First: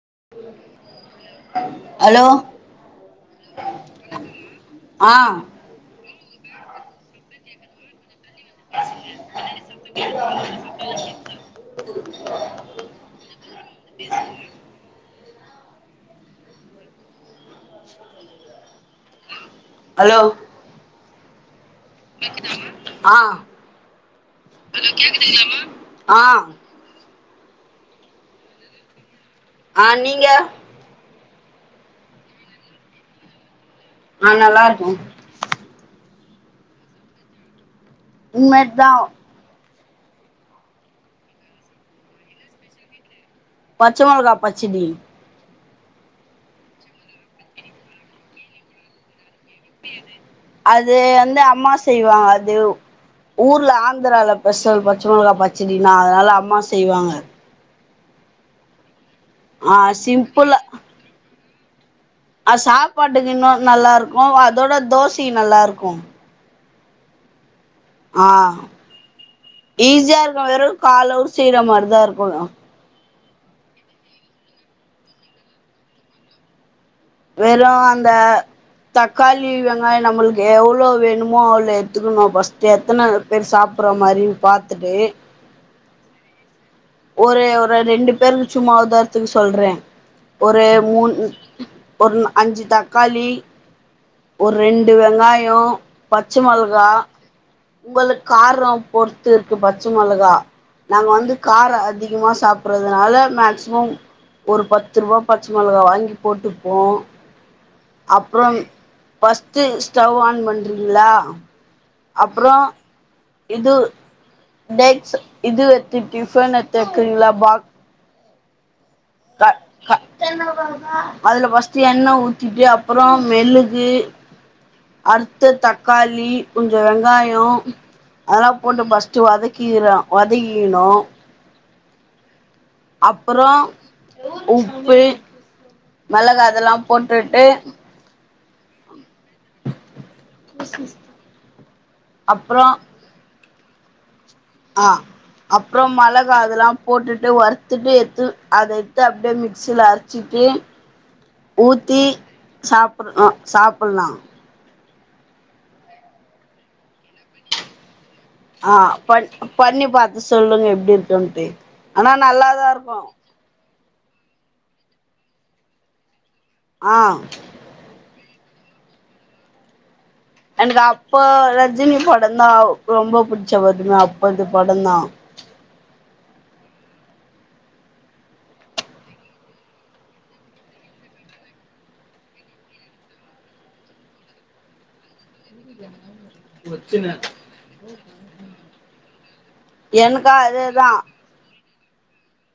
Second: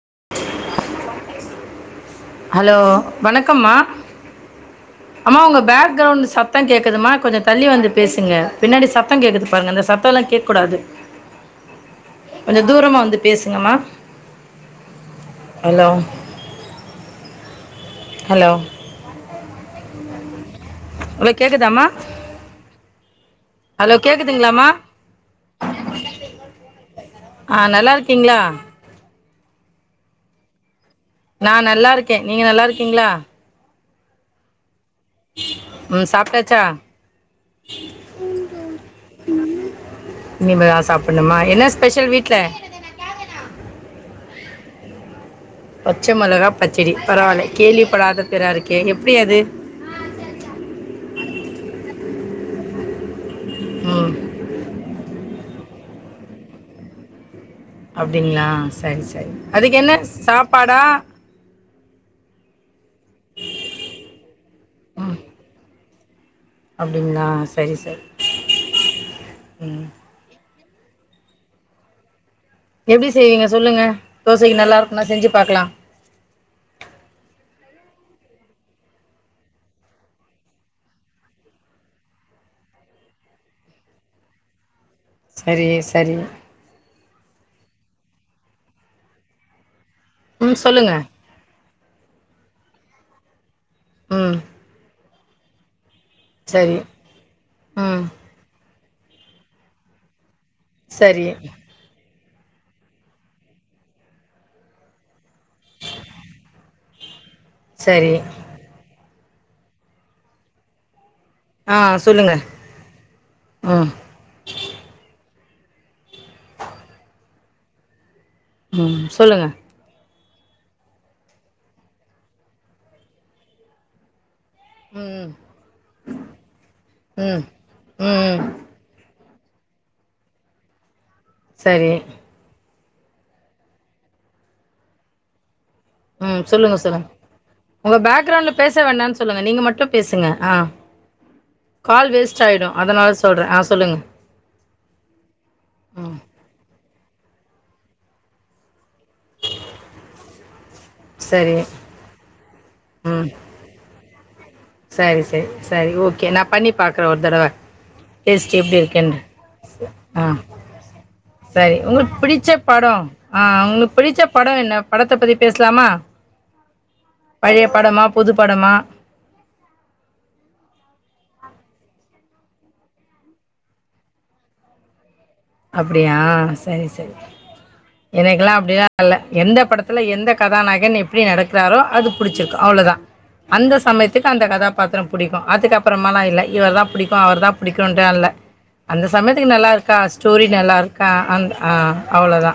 [unintelligible] Hello வணக்கம்மா ஆ அம்மா உங்க பேக் க்ரௌண்டு சத்த கேக்குதுமா கொஞ்ச தள்ளி வந்து பேசு ங்க பின்னாடி சத்த கேக்குது பாருங்க அந்த சத்த எல்லா கேட்ககூடாது கொஞ்ச தூரமா வந்து பேசுங்கமா ஹலோ ஹலோ ஹலோ ஹலோ கேக்குதாமா கேக்குதாமா ஆ கேக்குதுங்களாம்மா ஹலோ கேக்குதுங்ளாமா ஆ ஆ நல்லா இருக்கீங்ளா ஆ நீங்க நா நல்லா இருக்கே நீங்க நல்லா இருக்கீங்ளா ஆ நல்லா இருக்கே ம் சாப்டாச்சா இனிமேட் தா இனிமே தா சாப்டணுமா என்ன ஸ்பெஷல் வீட்ல பச்ச மொளகா பச்சடி பச்ச மெளகா பச்சடி பரவால்ல கேள்விப்படாத பேறா இருக்கே எப்டி அது அது வந்து அம்மா செய்வாங்க அது ஊர்ல ம் ஆந்திரல பெசல் பச்ச மொளகா பச் பச்சடி அதனால அம்மா செய்வாங்க அப்டீங்ளா சரி சரி ஆ அதுக்கு என்ன சாப்பாடா அ சாப்பாட்டுக்கு இன்னு நல்லா இருக்கு அதோட தோசைக்கு நல்லா இருக்கு அப்டிங்களா சரி சரி ஆ ம் ஈஸியா இருக்கு வெறு காலவ்ர் சீரம் மாரிதா இருக்கு எப்டி செய்வீங்க சொல்லுங்க தோசைக்கு நல்லா இருக்கும்னா செஞ்சு பாக்கலா வெறு அந்த தக்காளி வெங்காயோ நம்மளுக்கு எவ்ளோ வேணுமோ அவ்ளோ எடுத்துக்கணு ஃபர்ஸ்டு எத்தன பேரு சாப்பிட்ற மாரினு பாத்துட்டு சரி சரி ஒரு ஒரு ரெண்டு பேருக்கு சும்மா உதார்த்துக்கு சொல்றே ம் ஒறே சொல்லுங்க முன் ஒன்னு அஞ்சு தக்காளி ம் ஒரு ரெண்டு வெங்க வாயோ பச்ச சரி மொளகா ம் உங்களுக்கு கார ளாபொறுத்து இருக்கு பச்ச மொளகா நாங்க சரி வந்து காரோ அதி அதிகமா சாப்பிட்றதுனால மேக்சிமம் ஒரு பத்து ரூவா பச்ச மொளகா வாங்கி போட்டுப்போ சரி அப்றோ ஃபர்ஸ்ட்டு ஸ்டவ் ஆன் பண்றிங்களா ஆ சொல்லுங்க அப்புறோ இது ம் டேக்ஸ் இது எத்து டிஃபன் எட்த்து வொக்குறீங்களா பாக்ஸ் உ சொல்லுங்க அதுல ஃபஸ்ட்டு எண்ண ஊத்திட்டு அப்பறோ மெலுகு ம் அர்த்த தக்காளி உ [unintelligible] கொஞ்ச ம் வெங்காயோ ம் அதெல்லா போட்டு ஃபஸ் வதிக்கிகிறோ வதிக்கிகினோ சரி அப்பறோ உப்பு ம் மிளகா அதெல்லா சொல்லுங்க சொல்லுங்க போட்டுட்டு உங்க பேக்ரவுண்ட்ல பேச வேணாணு சொல்லுங்க நீங்க மட்டு பேசுங்க ஆ கால் வேஸ்ட் ஆயிடு அதனால சொல்றே ஆ சொ சொல்லுங்க அ அப்றோ ம் மெளகா அதெல்லா போட்டுட்டு வறுத்துட்டு எட்து அத எட்த்து அப்படியே மிக்சில அரச்சிட்டு சரி ஊத்தி சாப்பிட்ற ம் ஆ சாப்புலா சரி சரி சரி ஓகே நா பண்ணி பாக்குறே ஒரு தடவ டேஸ்ட் ஆ எப்படி இருக்குன்னு பண் பண்ணி பாத்து ஆ சொல்லுங்க எப்டி இருக்குன்ட்டு சரி ஆனா உங்களுக்கு பிடிச்ச நல்லாதா படோ இருக்கு ஆ உங்களுக்கு பிடிச்ச படோ என்ன படத்த பத்தி பேசலாமா ஆ பழைய படமா பொதுப்படமா எனக்கு அப்போ ரஜினி படந்தா ரொம்ப புடிச்ச வரும அப்பத்தி பட தா அப்டியா செரி செரி எனக்கெல்லா அப்படிலா இல்ல எந்த படத்துல எந்த கதாநாயகன் எப்படி நடக்கிறாரோ அது புடிச்சிருக்கு அவ்ளோதா அந்த சமயத்துக்கு அந்த கதாபாத்திரோ பிடிக்கோ அதுக்கப்புறமா ந இ இவர தா பிடிக்கோ அவர தா புடிகன்டுன்லா இல்ல அந்த சமயத்து நல்லா இருக்கா எனக்கு ஸ்டோரி நல்லா அதேதா இருக்கா அந் ஆ அவ்ளோதா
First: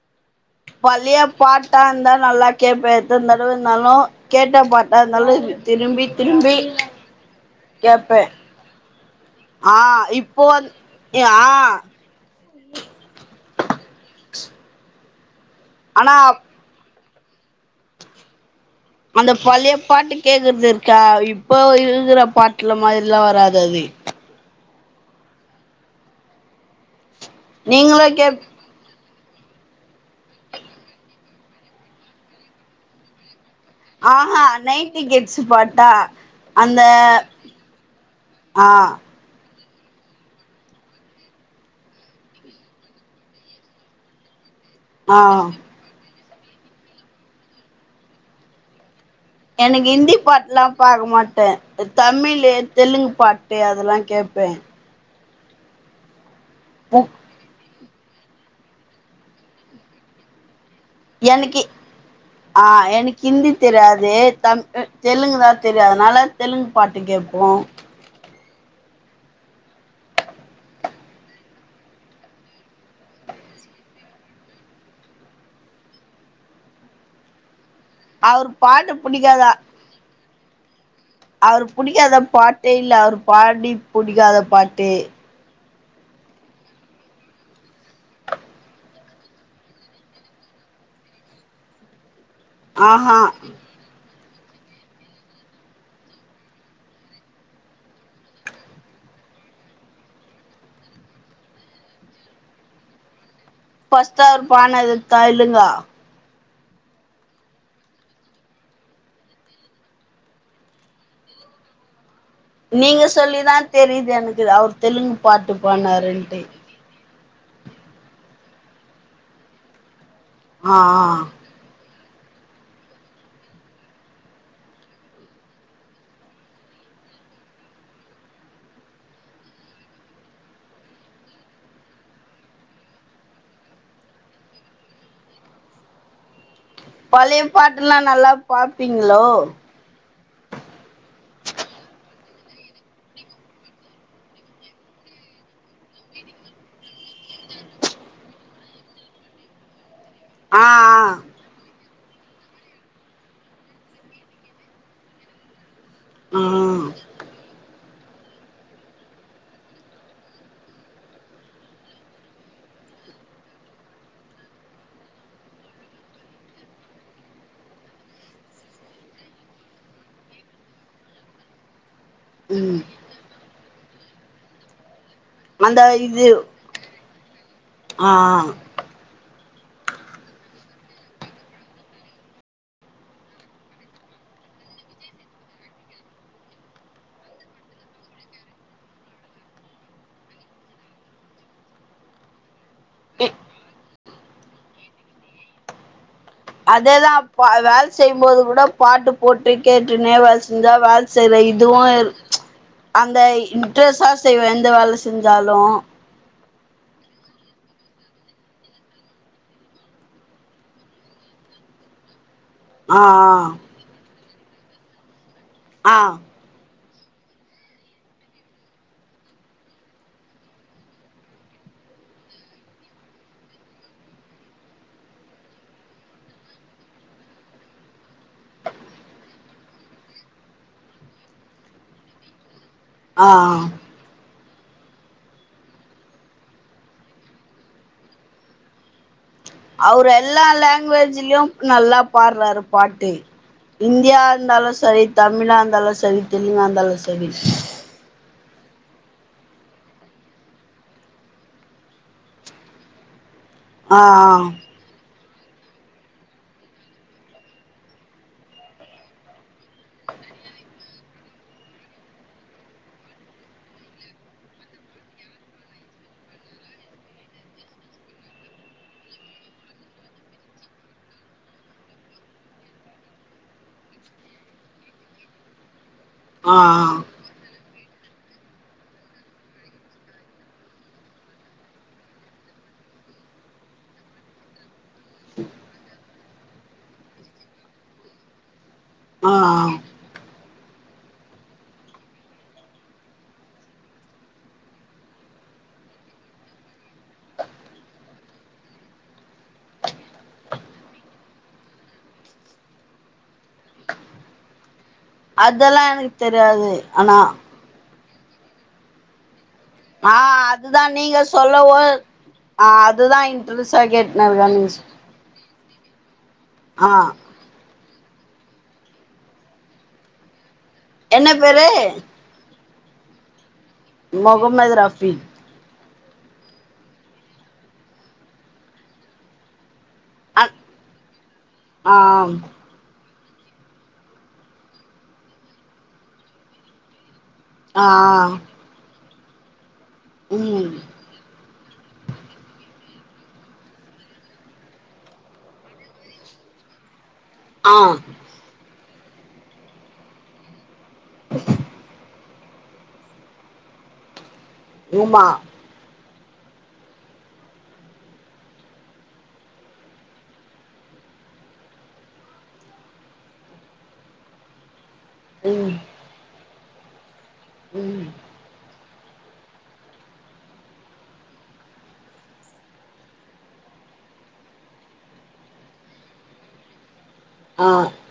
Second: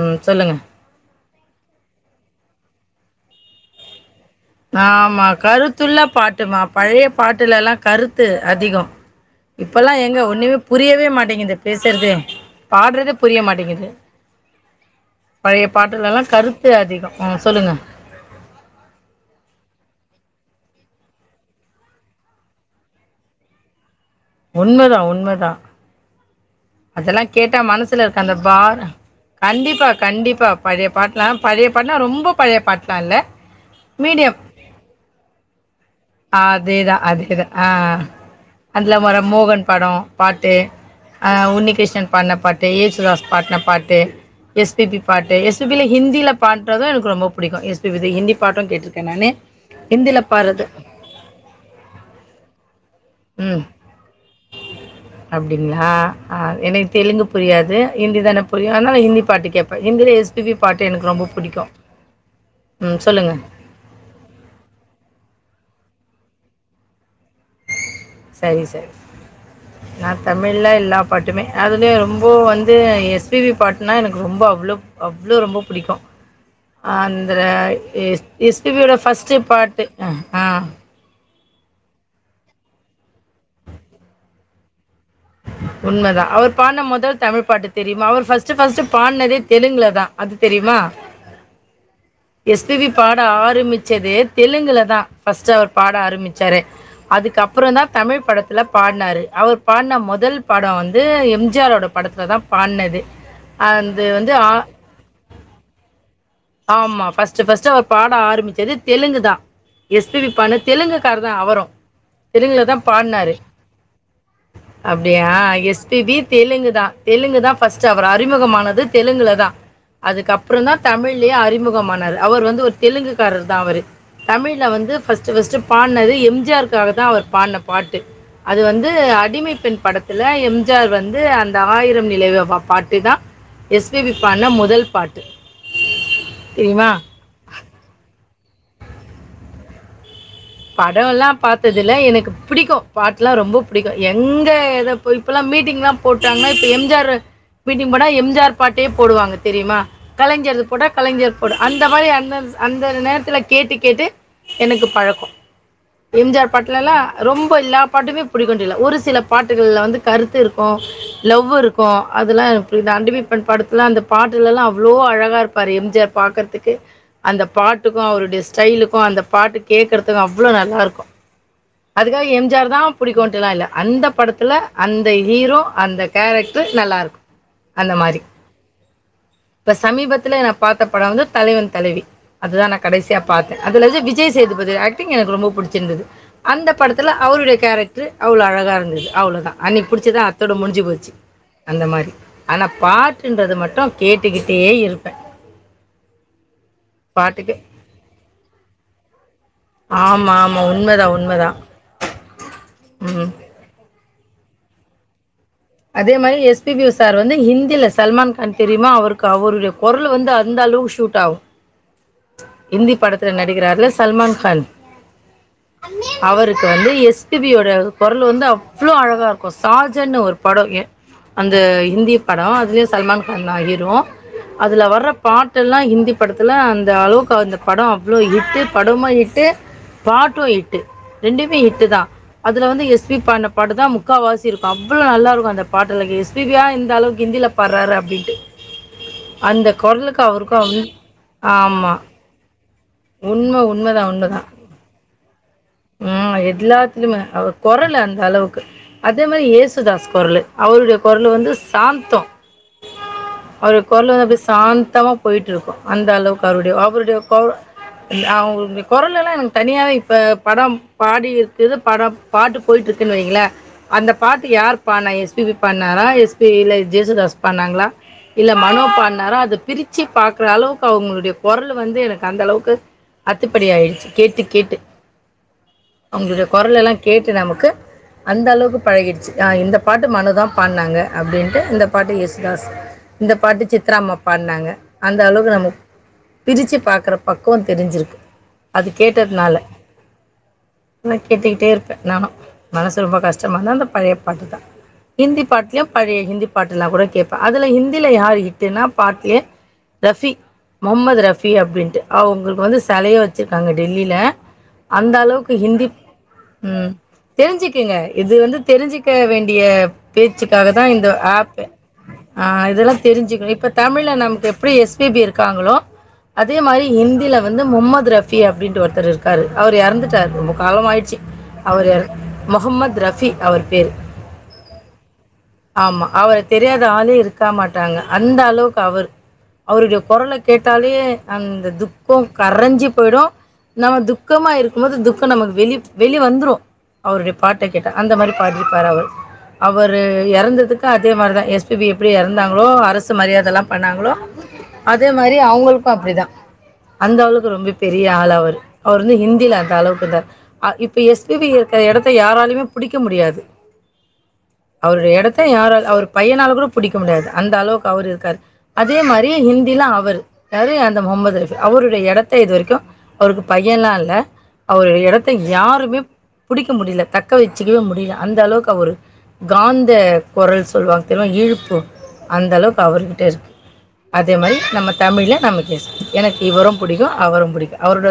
உ சொல்லுங்க பழைய பாட்டா இருந்தா நல்லா கேப்பே எத்தன தடவா இருந்தாலு கேட்ட பாட்டா ஆமா இருந்தாலு கருத்துள்ள திரும்பி திரும்பி பாட்டுமா பழைய பாட்டுலெல்லா கேப்பே கருத்து அதிகோ ஆ இப்பல்லா எங்க இப்போ ஒண்ணுமே வந் புரியவே ஆ மாட்டேங்குது பேசுறதே பாடுறதே புரிய மாட்டேங்கிது பழைய ஆனா பாட்டுலெல்லா கருத்து அதிகோ ஆ சொல்லுங்க அந்த பழைய பாட்டு கேக்குறது இருக்கா இப்போ இருகுற பாட்டுல மாதிரிலா வராது அது உண்மைதா உண்மைதா அதெல்லா கேட்டா மனசு நீங்களு இருக்க அந்த கேப் பாரோ கண்டிப்பா கண்டிப்பா பழைய பாட்லா பழைய பாட்டுலா ரொம்ப பழைய பாட்டுலா இல்ல மீடியம். ஆஹா நைட்டு கெட்ச்சு பாட்டா அந்த அதேதா அதேதா ஆ ஆ அந்தல வர மோகன் படோ பாட்டு ஆ உன்னிகிருஷ்ணன் பாடின பாட்டு இயேசுதாஸ் பாடுன பாட்டு எஸ் பி பி ஆ பாட்டு எஸ் பி பில ஹிந்தில பண்றது எனக்கு ரொம்ப புடிக்கு எஸ் பி பி து ஹிந்தி பாட்டு கேட்டுறுக்கே எனக்கு ஹிந்தி பாட்டெல்லா பாக்க மாட்டே ன் தமிழ் தெலுங்கு பாட்டு அதெல்லா கேப்பே அப்டிங்ளா ஆ எனக்கு முக் தெலுங்கு புரியாது ஹிந்திதான புரியு அதனால ஹிந்தி பாட்டு கேப்பே ஹிந்தில எஸ் பி பி பாட்டு ரொம்ப எனக்கு புடிக்கு ஆ ம் எனக்கு சொல்லுங்க ஹிந்தி தெரியாது-த - தெலுங்கு தா தெரியு அதனால தெலுங்கு பாட்டு கேப்போ சரி சரி நா தமிழ எல்லா பாட்டுமே அதுலயு ரொம்ப வந்து எஸ் பி பி பாட்டுனா எனக்கு ரொம்ப அவ்ளோ அவ்ளோ ரொம்ப பிடிக்கு அந்த எ அவரு எஸ் பி பி பாட்டு யோட ஃபஸ்ட்டு புடிக்காதா பாட்டு ஆ அவரு புடிக்காத பாட்டே இல்ல அவரு பாடி புடிக்காத பாட்டே உண்மதா அவர் பாடுன மொதல் தமிழ் பாட்டு தெரியுமா அவர் ஃபஸ்டு ஃபஸ்டு பாடுனதே தெலுங்குல தா அது தெரியுமா எஸ் பி பி ஆஹா பாட ஆரம்பிச்சதே தெலுங்குல தா ஃபஸ்ட்டு அவர் பாட ஆரம்பிச்சாரு அதுக்கப்ற தா தமிழ் படத்ல பாடுனாரு அவர் பாடுன மொதல் பட வந்து எம் ஜி ஆ ரோட படத்ல தா பாடுனது அது பஸ்ட்டா வந்து அவரு ஆ பாடுனது தெலுங்கா ஆமா பஸ்டு பஸ்டு அவர் பாட ஆரம்பிச்சது தெலுங்கு தா எஸ் பி பி பாடுனது தெலுங்குக்காரு தா அவரு நீங்க சொல்லிதா தெரியுது எனக்கு அவர் தெலுங்கு அப்டியா பாட்டு எஸ் பி பி பாடுனாருன்ட்டு தெலுங்கு தான் தெலுங்கு தா ஃபஸ்டு அவர் அறிமுகமானது தெலுங்குல தா அதுக்கப்றோ தா ஆ ஆ தமிழ்லயே அறிமுகமான அவர் வந்து ஒரு தெலுங்குக்காரர் தா அவரு தமிழ்ல வந்து ஃபஸ்டு ஃபஸ்டு பாடுனது எம் ஜி ஆ ருக்காகதா அவர் பாடுன பாட்டு அது வந்து அடிமைப்பெண் படத்துல எம் ஜி ஆர் வந்து அந்த ஆயிரம் நிலவே பாட்டு தா எஸ் பி பி பாடுன மொதல் பாட்டு தெரியுமா பழய பாட்டெல்லா நல்லா பாப்பீங்ளோ படோ எல்லா பாத்தது இல்ல எனக்கு பிடிக்கு பாட்லா ரொம்ப பிடிக்கு எங்க எத இப்பல்லா மீட்டிங்லா போட்டாங்னா இப்ப எம் ஜி ஆர் மீட்டிங் போனா எம் ஜி ஆர் பாட்டே போடுவாங்க தெரியுமா கலைஞர் ஆ போடா ஆ கலைஞர் போட அந்த இந்த மாரி அந்த அந்த நேரத்ல கேட்டு கேட்டு எனக்கு பழக்கொ எம் ஜி ஆர் பாட்ல ம் எல்லா ரொம்ப லாப பாட்டுமே பிடிக்குண்ருல ஒரு சில பாட்டுகளில்ல வந்து கருத்து இருக்கு லவ் இருக்கு அதெலா இந்த அண்டமிப்பன் படத்ல அந்த பாட்டுலெல்லா அவ்ளோ அழகாக இருப்பாரு எம் ஜி ஆர் பாக்குறதுக்கே அந்த பாட்டுக்கு அவருடைய ஸ்டைலுக்கு அந்த பாட்டு கேட்குறதுக்கு அங்க அவ்ளோ நல்லா இருக்கு அதுக்காக எம் ஜி ஆர் தா ம் பிடிக்கும்ன்டுல்லா இல்ல அந்த படத்துல அந் த ஹீரோ அந்த கேரக்ட்ரு நல்லா இருக்கு அந்த ஆ மாரி இப்ப சமீபத்துல நா பாத்த படோ வந்து தலைவன் தலைவி அதுதா நா கடைசியா பாத்தே அதுல வந்து விஜயசேதுபதி ஆக் டிங் எனக்கு ரொம்ப புடிச்சிருந்தது. அந்த படத்துல அவருடைய கேரக்ட்ரு அவ்ளோ அழகா இருந்தது அவ்ளவுதா. அன்னக்கி புடிச்சது அத்தோட முடிஞ்சு போச்சு அந்த மாரி ஆனா பாட்டுன்றது மட்டு கேட்டுக்கிட்டே இருப்பே. அதேதா அப் அ வேல செய்யும்போது கூட பாட்டு போட்டு கேட்டுனே ஆமா வேல ஆமா செஞ்சா வேல உண்மைதான் செய்ற உண்மைதான் இதுவு அந்த ம் இன்ட்ரஸா செய்வே எந்த வேல செ அதே மாரி எஸ் பி பி சார் வந்து ஹிந்தில சல்மான் கான் தெரியுமா அவருக்கு அவருடைய கொரலு வந்து அந்த அளவுக்கு ஷூட் ஆகு இந்தி ஆ படத்துல நடிக்கிறார்ல சல்மான் கான் ஆ ஆ அவருக்கு வந்து எஸ் பி பி யோட கொரலு வந்து அவ்ளோ அழகா இருக்கு சாஜன்னு ஒரு படோ எ அந்த இந்தி படோ அதுலயு சல்மான் கான் தா ஹீரோ அதுல வர்ற பாட்டெல்லா ஹிந்தி படத்துல அந் த அளவுக்கு அந்த படோ அவ்ளோ ஹிட்டு படமு ஹிட்டு பாட்டு ஹிட்டு ரெண்டுமே ஹிட்டுதா அதுல வந்து எஸ் பி ஆ பாடுன பாட்டுதா முக்காவாசி ச்சிருக்கு அவ்ளோ நல்லா இருக்கு அந்த பாட்டல்லா எஸ் பி பி யா இந்த அளவுக்கு இந்தில பாடறாரு அப்டின்ட்டு. அவரு எல்லா லேங்குவேஜ்லயு நல்லா ஆமாம் பாட்றாரு பாட்டு உண்மை உண்மைதான் இந்தியா உண்மைதான் இருந்தாலு சரி தமிழா இருந் ம் எல்லாத்துலிமே அவர் கொரலு அந்த அளவு க்கு அதே மாரி யேசுதாஸ் கொரலு அவருடைய கொரலு வந்து சாந்தொ அவரு ஆ கொரலு வந்து அப்டியே சாந்தமா போயிட்ருக்கு அந்த அளவுக்கு அவருடைய அவருடைய கொ இல் அவருடைய கொரலெல்லா எனக்கு தனியாவே இப்ப படம் பாடி இருக்குது பட பாட்டு போயிட்ருக்குனு வைங்களே அந்த பாட்டு யாரு பாடுனா எஸ் பி பி பாடுனாரா எஸ் பி இல்ல ஜேசுதாஸ் பாடுனாங்ளா இல்ல மனோ பாடுனாரா அத பிரிச்சி பாக்கற அளவுக்கு அவுங்களுடைய கொரலு வந்து எனக்கு அந்த அளவுக்கு அத்துப்படி ஆயிடுச்சு கேட்டு கேட்டு அவுங்களுடைய ஆ கொரலலா ஆ கேட்டு நமக்கு அந்த அளவுக்கு பழகிடுச்சு ஆ இந்த பாட்டு மனோதா பாடுனாங்க அப்டின்ட்டு இந்த பாட்டு யேசுதாஸ் இந்த பாட்டு சித்ராம்மா பாடுனாங்க அந்த அளவுக்கு நமக் பிரிச்சி பாக்குற பக்குவோ தெரிஞ்சிருக்கு அது ஆ கேட்டதுனால நா கேட்டுக்கிட்டே இருப்பே நானு மனசு ரொம்ப கஷ்டமா இருந்தா அந்த பழைய பாட்டுதா. ஹிந்தி பாட்டுலயு பழைய ஹிந்தி பாட்டுலா கூட கேப்பே. அதுல ஹிந்தில யாரு ஹிட்டுனா பாட்டுலயே ரஃபி முஹம்மது ரஃபி அப்டின்ட்டு அவுங்களுக்கு வந்து செலையே வெச்சிருக்காங்க டெல்லில அந்த அளவுக்கு அதெல்லா ஹிந்தி எனக்கு தெரியாது ம் ஆனா தெரிஞ்சிக்கிங்க. இது வந்து தெரிஞ்சிக்க வேண் கூடிய ஆ பேச்சுக்காக அதுதா தான் இந்த நீங்க ஆப் சொல்லவோ ஆ இதெல்லா அதுதா தெரிஞ்சுக்க இப்ப இன்ட்ரெஸ்டா தமிழ்ல கேட்டுனு நமக்கு இருக்கே நீங்க எப்டி சொ எஸ்பிபி இருக்காங்களோ அதே மாரி ஆ ஹிந்தில வந்து முகமது அப்டின்ட்டு ஒருத்தர் இருக்காரு அவரு இறந்துட்டாரு காலம் ஆயிடுச்சு என்ன பேரு அவரு முகம்மது ரஃபிக் அவரு மொகம்மது ரஃபீக் ஆமா அவர தெரியாத ஆளே இருக்கா மாட்டாங்க அந்த அளவுக்கு அவரு அவருடைய கொரல அ கேட்டாலே அந்த ஆ துக்கம் கரைஞ்சி போயிடும் நம்ம துக் துக்கமா இருக்கும்போது துக்கம் நமக்கு வெளி வெளியே வந்துரும் அவருடைய பாட்ட ஆ கேட்டா அந்த மாரி பாடியிருப்பாரு அவரு அவர் ம் இறந்ததுக்கு அதே மாரிதான் எஸ் எப்டி எறந்தாங்களோ அரசு மரியாதையல்லா பண்ணாங்களோ அதே மாரி அவுங்களுக்கோ அப்டிதா அந்த அளவுக்கு ரொம்ப ஆ பெரிய ஆளு அவுரு அவர் வந்து ஹிந்தியில அந்த அளவுக்குயிருந்தாரு அ இப்ப எஸ்பிபி இருக்கிற எடத்த யாராலுமே புடிக்க முடியாது அவருடைய உமா எடத்த யாரல அவு பையனால் கூட புடிக்க முடியாது அந்த அளவுக்கு அவரு இருக்காரு அதே மாரி ஹிந்தில அவரு யாரு அந்த முகமது ரஃப்க்அவருடைய எடத்த இது வரைக்கும் அவருக்கு பையன்ல்லாம் இல்ல அவர் எடத்தை ம் யாருமே பிடிக்க முடியல தக்க தக்க வச்சுக்கவே ம் முடியல அந்த அளவுக்கு அவரு காந்த குரல் சொல்லுவாங்க தெரியுமா ஈர்ப்பு அந்த அளவுக்கு அவர்கிட்ட இருக்கு அதே மாதிரி நம்ம தமிழ்ல நம்ம எஸ்பிபி எனக்கு இவரும் பிடிக்கும் அவரும் ஆ பிடிக்கும் அவரோட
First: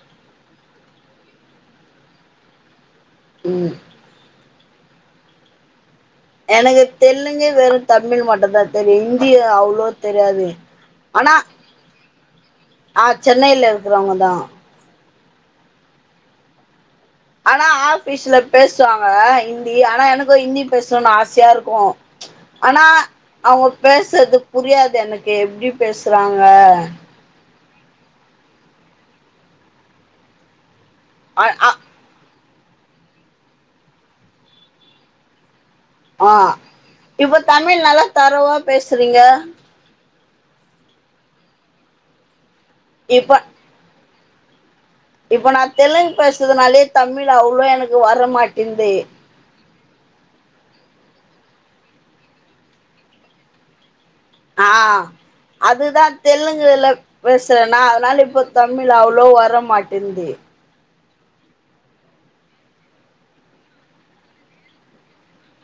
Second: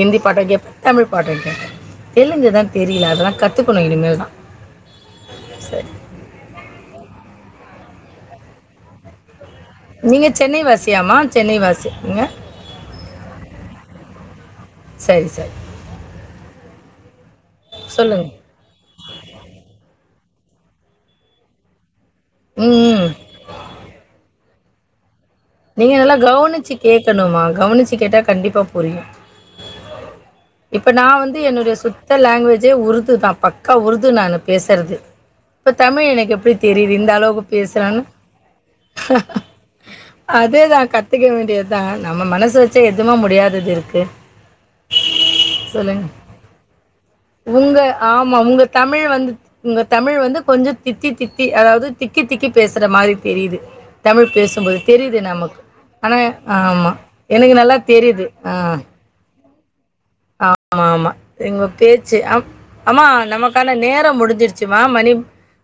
ஹிந்தி பாட்ட கேட்பேன் தமிழ் பாட்ட கேட்பேன் தெலுங்கு தான் தெரியல அதெல்லாம் ம் கத்துக்கணும் இனிமேல் தான் செரி எனக்கு தெலுங்கு வெறு தமிழ் மட்டுதா தெரியு இந்திதா அவ் அவ்ளவா நீங்க தெரியாது சென்னை வாசியாம்மா ஆனா சென்னை வாசிங்க ஆ சென்னையில இருக்கிறவங்க தா சரி சார் ஆனா ஆஃபிஸ்ல பேசுவாங்க இந்தி ஆனா எனக்கு ஹிந்தி பேசணுனு ஆசையா இருக்கு ஆனா ம் அவங்க பேசுறது புரியாது எனக் நீங்க அதலா கவனிச்சு கேக்ணுமா கவனிச்சு கேட்டா கண்டிப்பா புரியு இப்ப நா வந்து அ ஆ என்னுடைய சுத்த லாங்குவேஜ் தே உருதுதா பக்கா உருது நானு பேசுறது இப்ப தமிழ் ஆ எனக்கு எப்டி தெரியுது இந்த இப்ப அளவுக்கு தமிழ் பேசுறானு நல்லா தரவா பேசுறீங்க அதேதா கத்துக்க வேண்டியதா நம்ம மனசு வச் சா எதுமே இப்ப முடியாதது இருக்கு இப்ப நா சொல்லுங்க தெலுங்கு பேசுறனாலயே தமிழ் அவ்ளவா எனக்கு வர மாட்டேங்தே இங்க தமிழ் வந்து கொஞ்சோ தித்தி தித்தி அதாவது திக்கி திக்கி பேசுற மாரி தெரியுது தமிழ் பேசும்போது ஆ தெரியுது நமக்கு. அதுதா ஆனா தெலுங்குல ஆமா. எனக்கு நல்லா பேசுறேனா அதனால தெரியுது. இப்ப தமிழ் அவ்ளோ வர மாட்டேன்து ஆ ஆமா ங்க பேச்சு ஆமா நமக்கான நேரோ முடிஞ்சிருச்சுமா மணி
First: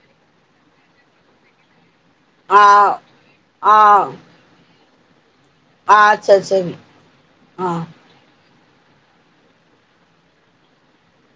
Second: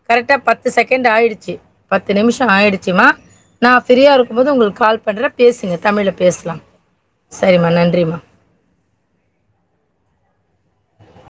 கரெக்டா பத்து செகண்ட் ஆயிடுச்சு பத்து நிமிஷோ ஆ ஆயிடுச்சுமா நா ஆ ஃபிரீயா இருக்கும்போது உங்களுக்கு கால் பண்ர பேசுங்க ஆ தமிழ்ல சரி பேசலா சரி சரிம்மா ஆ நன்றிம்மா